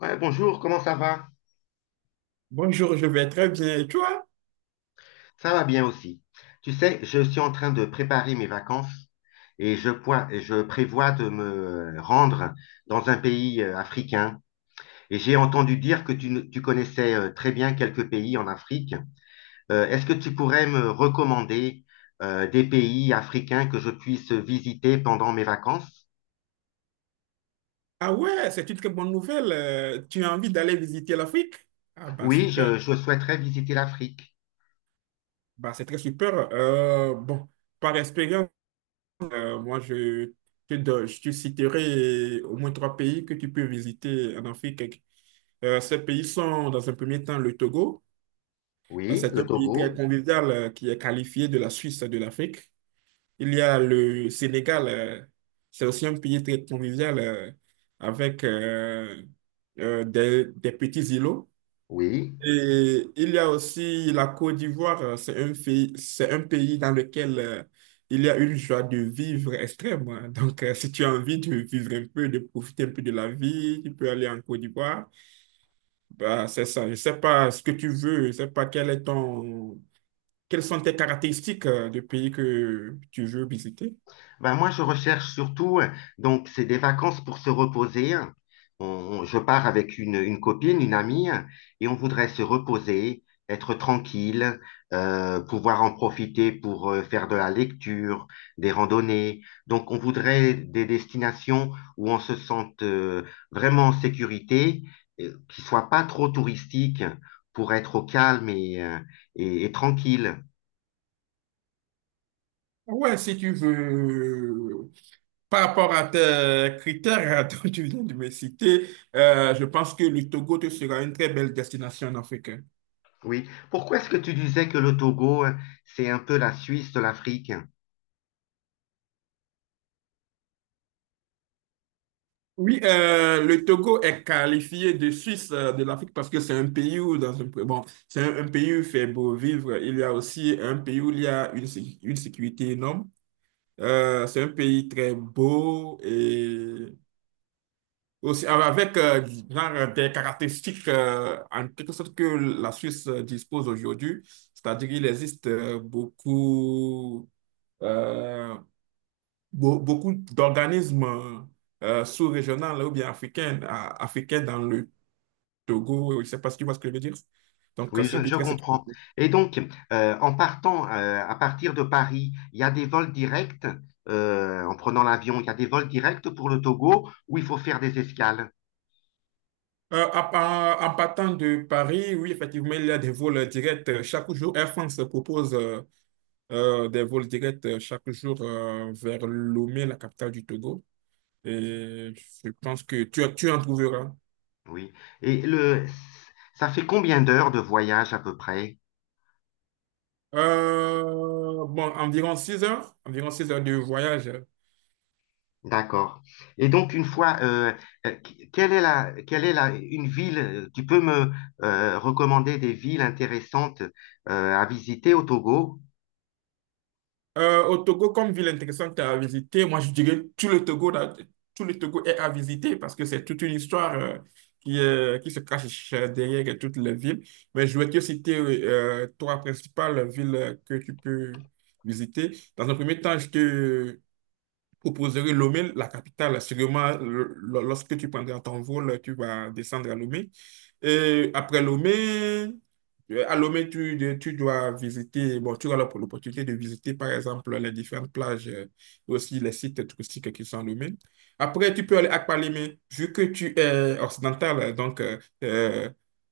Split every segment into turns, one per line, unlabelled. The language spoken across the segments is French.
Ouais, bonjour, comment ça va?
Bonjour, je vais très bien. Et toi?
Ça va bien aussi. Tu sais, je suis en train de préparer mes vacances et je prévois de me rendre dans un pays africain. Et j'ai entendu dire que tu, ne- tu connaissais très bien quelques pays en Afrique. Est-ce que tu pourrais me recommander des pays africains que je puisse visiter pendant mes vacances?
Ah ouais, c'est une très bonne nouvelle. Tu as envie d'aller visiter l'Afrique? Ah bah
Oui,
super,
je souhaiterais visiter l'Afrique.
bah c'est très super. Par expérience, moi je te citerai au moins trois pays que tu peux visiter en Afrique. Ces pays sont dans un premier temps le Togo. Euh,
Oui,
C'est
le
un pays très
Togo.
convivial qui est qualifié de la Suisse de l'Afrique. Il y a le Sénégal, c'est aussi un pays très convivial avec des petits îlots.
Oui.
Et il y a aussi la Côte d'Ivoire, c'est un pays dans lequel il y a une joie de vivre extrême, hein. Donc, si tu as envie de vivre un peu, de profiter un peu de la vie, tu peux aller en Côte d'Ivoire. Bah, c'est ça. Je sais pas ce que tu veux, je sais pas quel est ton, quelles sont tes caractéristiques de pays que tu veux visiter?
Ben, moi, je recherche surtout, donc, c'est des vacances pour se reposer. Je pars avec une copine, une amie, et on voudrait se reposer, être tranquille, pouvoir en profiter pour faire de la lecture, des randonnées. Donc, on voudrait des destinations où on se sente vraiment en sécurité, qui soient pas trop touristiques, pour être au calme et, et tranquille.
Ouais, si tu veux, par rapport à tes critères dont tu viens de me citer, je pense que le Togo te sera une très belle destination en Afrique.
Oui. Pourquoi est-ce que tu disais que le Togo, hein, c'est un peu la Suisse de l'Afrique?
Oui, le Togo est qualifié de Suisse de l'Afrique parce que c'est un pays où dans un bon, c'est un pays où il fait beau vivre. Il y a aussi un pays où il y a une sécurité énorme. C'est un pays très beau et aussi avec genre des caractéristiques en quelque sorte que la Suisse dispose aujourd'hui. C'est-à-dire qu'il existe beaucoup. euh, Beaucoup d'organismes sous-régionaux là, ou bien africains dans le Togo. Je ne sais pas si tu vois ce que je veux dire. Donc,
Oui,
c'est un pays
je
très sécurisé.
comprends. Et donc, en partant à partir de Paris, il y a des vols directs, en prenant l'avion, il y a des vols directs pour le Togo où il faut faire des escales.
Partant de Paris, oui, effectivement, il y a des vols directs chaque jour. Air France propose des vols directs chaque jour vers Lomé, la capitale du Togo. Et je pense que tu en trouveras.
Oui. Et le, ça fait combien d'heures de voyage à peu près?
Euh, environ 6 heures de voyage.
D'accord. Et donc, une fois, quelle est quelle est la, une ville, tu peux me recommander des villes intéressantes à visiter au Togo?
Au Togo, comme ville intéressante à visiter, moi je dirais tout le Togo, là, tout le Togo est à visiter parce que c'est toute une histoire qui se cache derrière toutes les villes. Mais je vais te citer trois principales villes que tu peux visiter. Dans un premier temps, je te proposerais Lomé, la capitale. Sûrement, lorsque tu prendras ton vol, tu vas descendre à Lomé. Et après Lomé, à Lomé, tu dois visiter, bon, tu auras l'opportunité de visiter, par exemple, les différentes plages et aussi les sites touristiques qui sont à Lomé. Après, tu peux aller à Kpalimé, vu que tu es occidental, donc euh,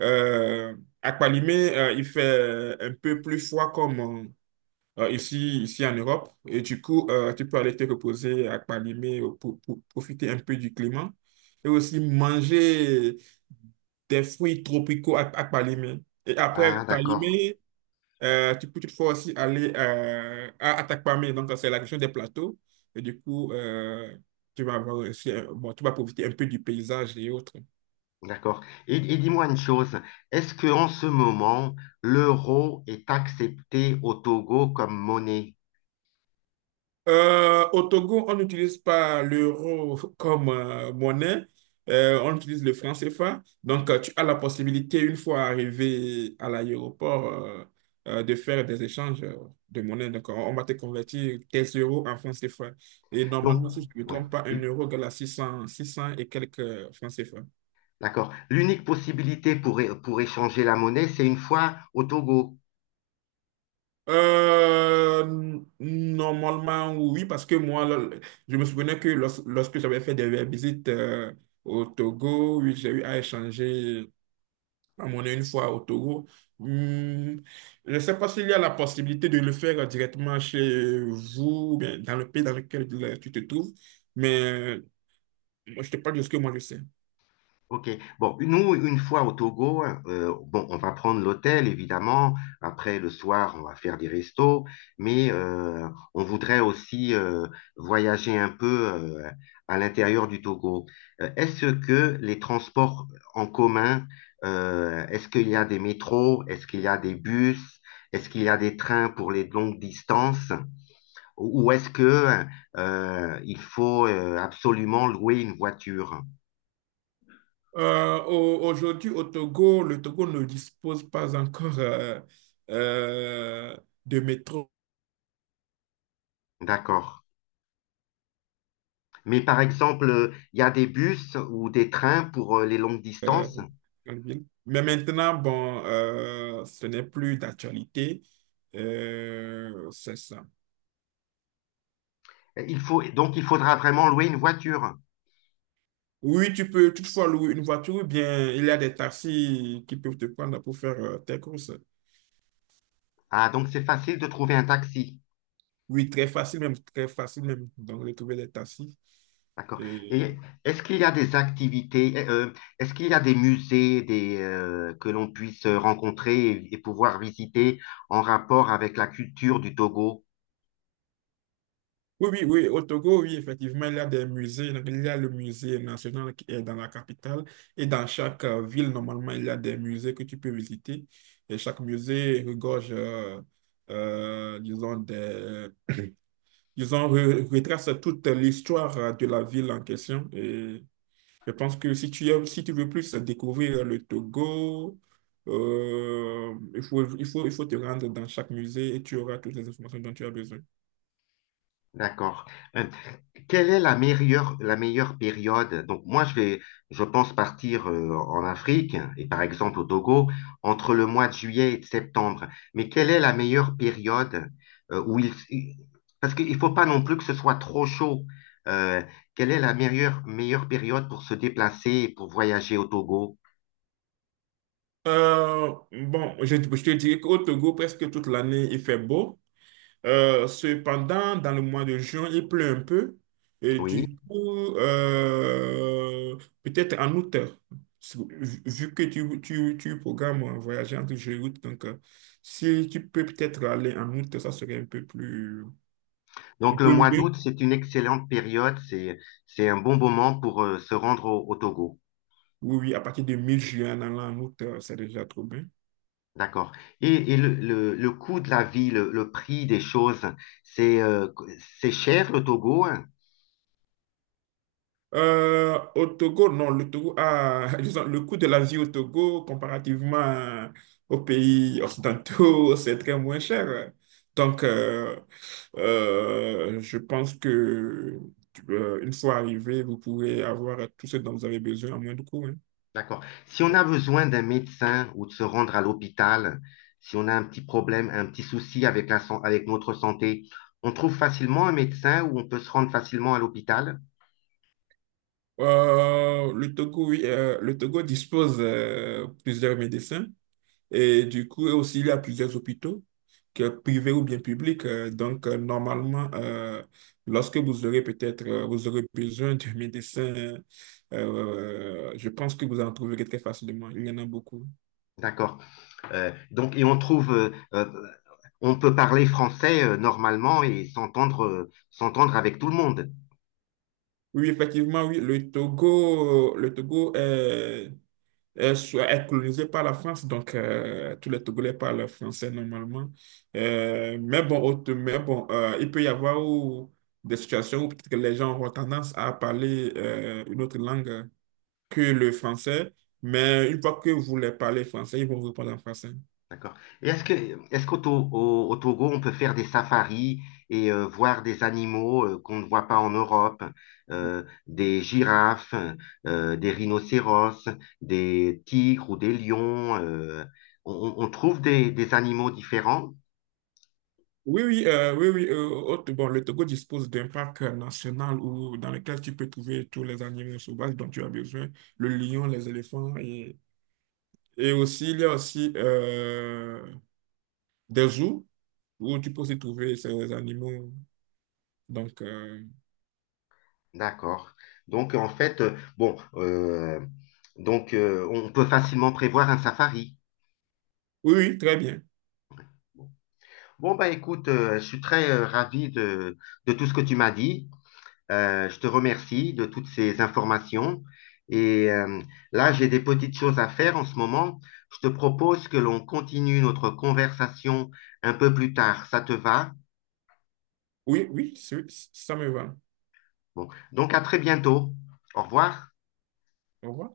euh, à Kpalimé, il fait un peu plus froid comme, ici en Europe. Et du coup, tu peux aller te reposer à Palimé pour profiter un peu du climat et aussi manger des fruits tropicaux à Palimé. Et après
Ah,
Palimé, tu peux toutefois aussi aller à Atakpamé, donc c'est la région des plateaux. Et du coup, tu vas avoir aussi bon, tu vas profiter un peu du paysage et autres.
d'accord. Et dis-moi une chose, est-ce que en ce moment, l'euro est accepté au Togo comme monnaie?
Au Togo, on n'utilise pas l'euro comme monnaie. On utilise le franc CFA. Donc, tu as la possibilité, une fois arrivé à l'aéroport, de faire des échanges de monnaie. Donc, on va te convertir tes euros en francs CFA. Et
Donc,
normalement, si je ne me
ouais,
trompe pas, un
l-
euro égale à six cents, six 600 et quelques francs CFA.
d'accord. L'unique possibilité pour échanger la monnaie, c'est une fois au Togo.
Euh, normalement, oui, parce que moi, je me souvenais que lorsque j'avais fait des visites au Togo, oui, j'ai eu à échanger la monnaie une fois au Togo. Hum, je ne sais pas s'il y a la possibilité de le faire directement chez vous, ou bien dans le pays dans lequel tu te trouves, mais moi, je te parle de ce que moi je sais.
OK. Bon, nous, une fois au Togo, bon, on va prendre l'hôtel, évidemment. Après, le soir, on va faire des restos. Mais on voudrait aussi voyager un peu à l'intérieur du Togo. Est-ce que les transports en commun, est-ce qu'il y a des métros? Est-ce qu'il y a des bus? Est-ce qu'il y a des trains pour les longues distances? Ou est-ce que il faut absolument louer une voiture?
Aujourd'hui, au Togo, le Togo ne dispose pas encore euh, de métro.
D'accord. Mais par exemple, il y a des bus ou des trains pour les longues
euh,
distances.
Alvin. Mais maintenant, bon, ce n'est plus d'actualité. C'est ça.
Donc, il faudra vraiment louer une voiture.
Oui, tu peux toutefois louer une voiture ou bien il y a des taxis qui peuvent te prendre pour faire tes courses.
Ah, donc c'est facile de trouver un taxi.
Oui, très facile même, très facile même. Donc, de trouver des taxis.
D'accord.
Euh,
Et est-ce qu'il y a des activités, est-ce qu'il y a des musées des, que l'on puisse rencontrer et pouvoir visiter en rapport avec la culture du Togo?
Oui, oui, oui, au Togo, oui, effectivement, il y a des musées. Donc, il y a le musée national qui est dans la capitale. Et dans chaque ville, normalement, il y a des musées que tu peux visiter. Et chaque musée regorge, disons, disons, retrace toute l'histoire de la ville en question. Et je pense que si si tu veux plus découvrir le Togo, il faut te rendre dans chaque musée et tu auras toutes les informations dont tu as besoin.
D'accord. Euh, quelle est la meilleure période? Donc moi, je pense partir en Afrique et par exemple au Togo entre le mois de juillet et de septembre. Mais quelle est la meilleure période euh, où il, il- parce qu'il faut pas non plus que ce soit trop chaud. Euh, Quelle est la meilleure, meilleure période pour se déplacer et pour voyager au Togo?
Je te dirais qu'au Togo, presque toute l'année, il fait beau. Cependant, dans le mois de juin, il pleut un peu. Et
Oui.
du coup, peut-être en août, vu que tu programmes voyager entre juillet et août, donc si tu peux peut-être aller en août, ça serait un peu plus, un
Donc le
peu
mois
mieux.
d'août, c'est une excellente période. C'est un bon moment pour se rendre au Togo.
Oui, oui, à partir de mi-juillet en allant en août, c'est déjà trop bien.
D'accord. Et, le coût de la vie, le prix des choses, c'est euh, c'est cher le Togo? Hein.
Au Togo, non, le Togo a, disons, le coût de la vie au Togo, comparativement aux pays occidentaux, c'est très moins cher. Donc, je pense que une fois arrivé, vous pourrez avoir tout ce dont vous avez besoin à moins de coûts, hein.
D'accord. Si on a besoin d'un médecin ou de se rendre à l'hôpital, si on a un petit problème, un petit souci avec avec notre santé, on trouve facilement un médecin ou on peut se rendre facilement à l'hôpital?
Le Togo, oui, le Togo dispose plusieurs médecins et du coup aussi il y a plusieurs hôpitaux, que privés ou bien publics. Donc, normalement, lorsque vous aurez peut-être vous aurez besoin d'un médecin, je pense que vous en trouverez très facilement. Il y en a beaucoup.
D'accord. Donc, et on trouve, on peut parler français normalement et s'entendre avec tout le monde.
Oui, effectivement, oui, le Togo est est colonisée par la France, donc tous les Togolais parlent français normalement. Mais bon, il peut y avoir des situations où peut-être que les gens auront tendance à parler une autre langue que le français, mais une fois que vous les parlez français, ils vont vous parler en français.
D'accord. Et est-ce que, Est-ce au Togo, on peut faire des safaris et voir des animaux qu'on ne voit pas en Europe, des girafes, des rhinocéros, des tigres ou des lions, on trouve des animaux différents?
Oui, oui, oui, oui. Bon, le Togo dispose d'un parc national où, dans lequel tu peux trouver tous les animaux sauvages dont tu as besoin, le lion, les éléphants. Et aussi, il y a aussi des zoos où tu peux aussi trouver ces animaux. Donc,
D'accord. Donc, en fait, on peut facilement prévoir un safari.
oui, oui, très bien.
Bon, bah écoute, je suis très ravi de tout ce que tu m'as dit. Je te remercie de toutes ces informations. Et là, j'ai des petites choses à faire en ce moment. Je te propose que l'on continue notre conversation un peu plus tard. Ça te va?
Oui, oui, ça me va.
Bon, donc à très bientôt. Au revoir.
Au revoir.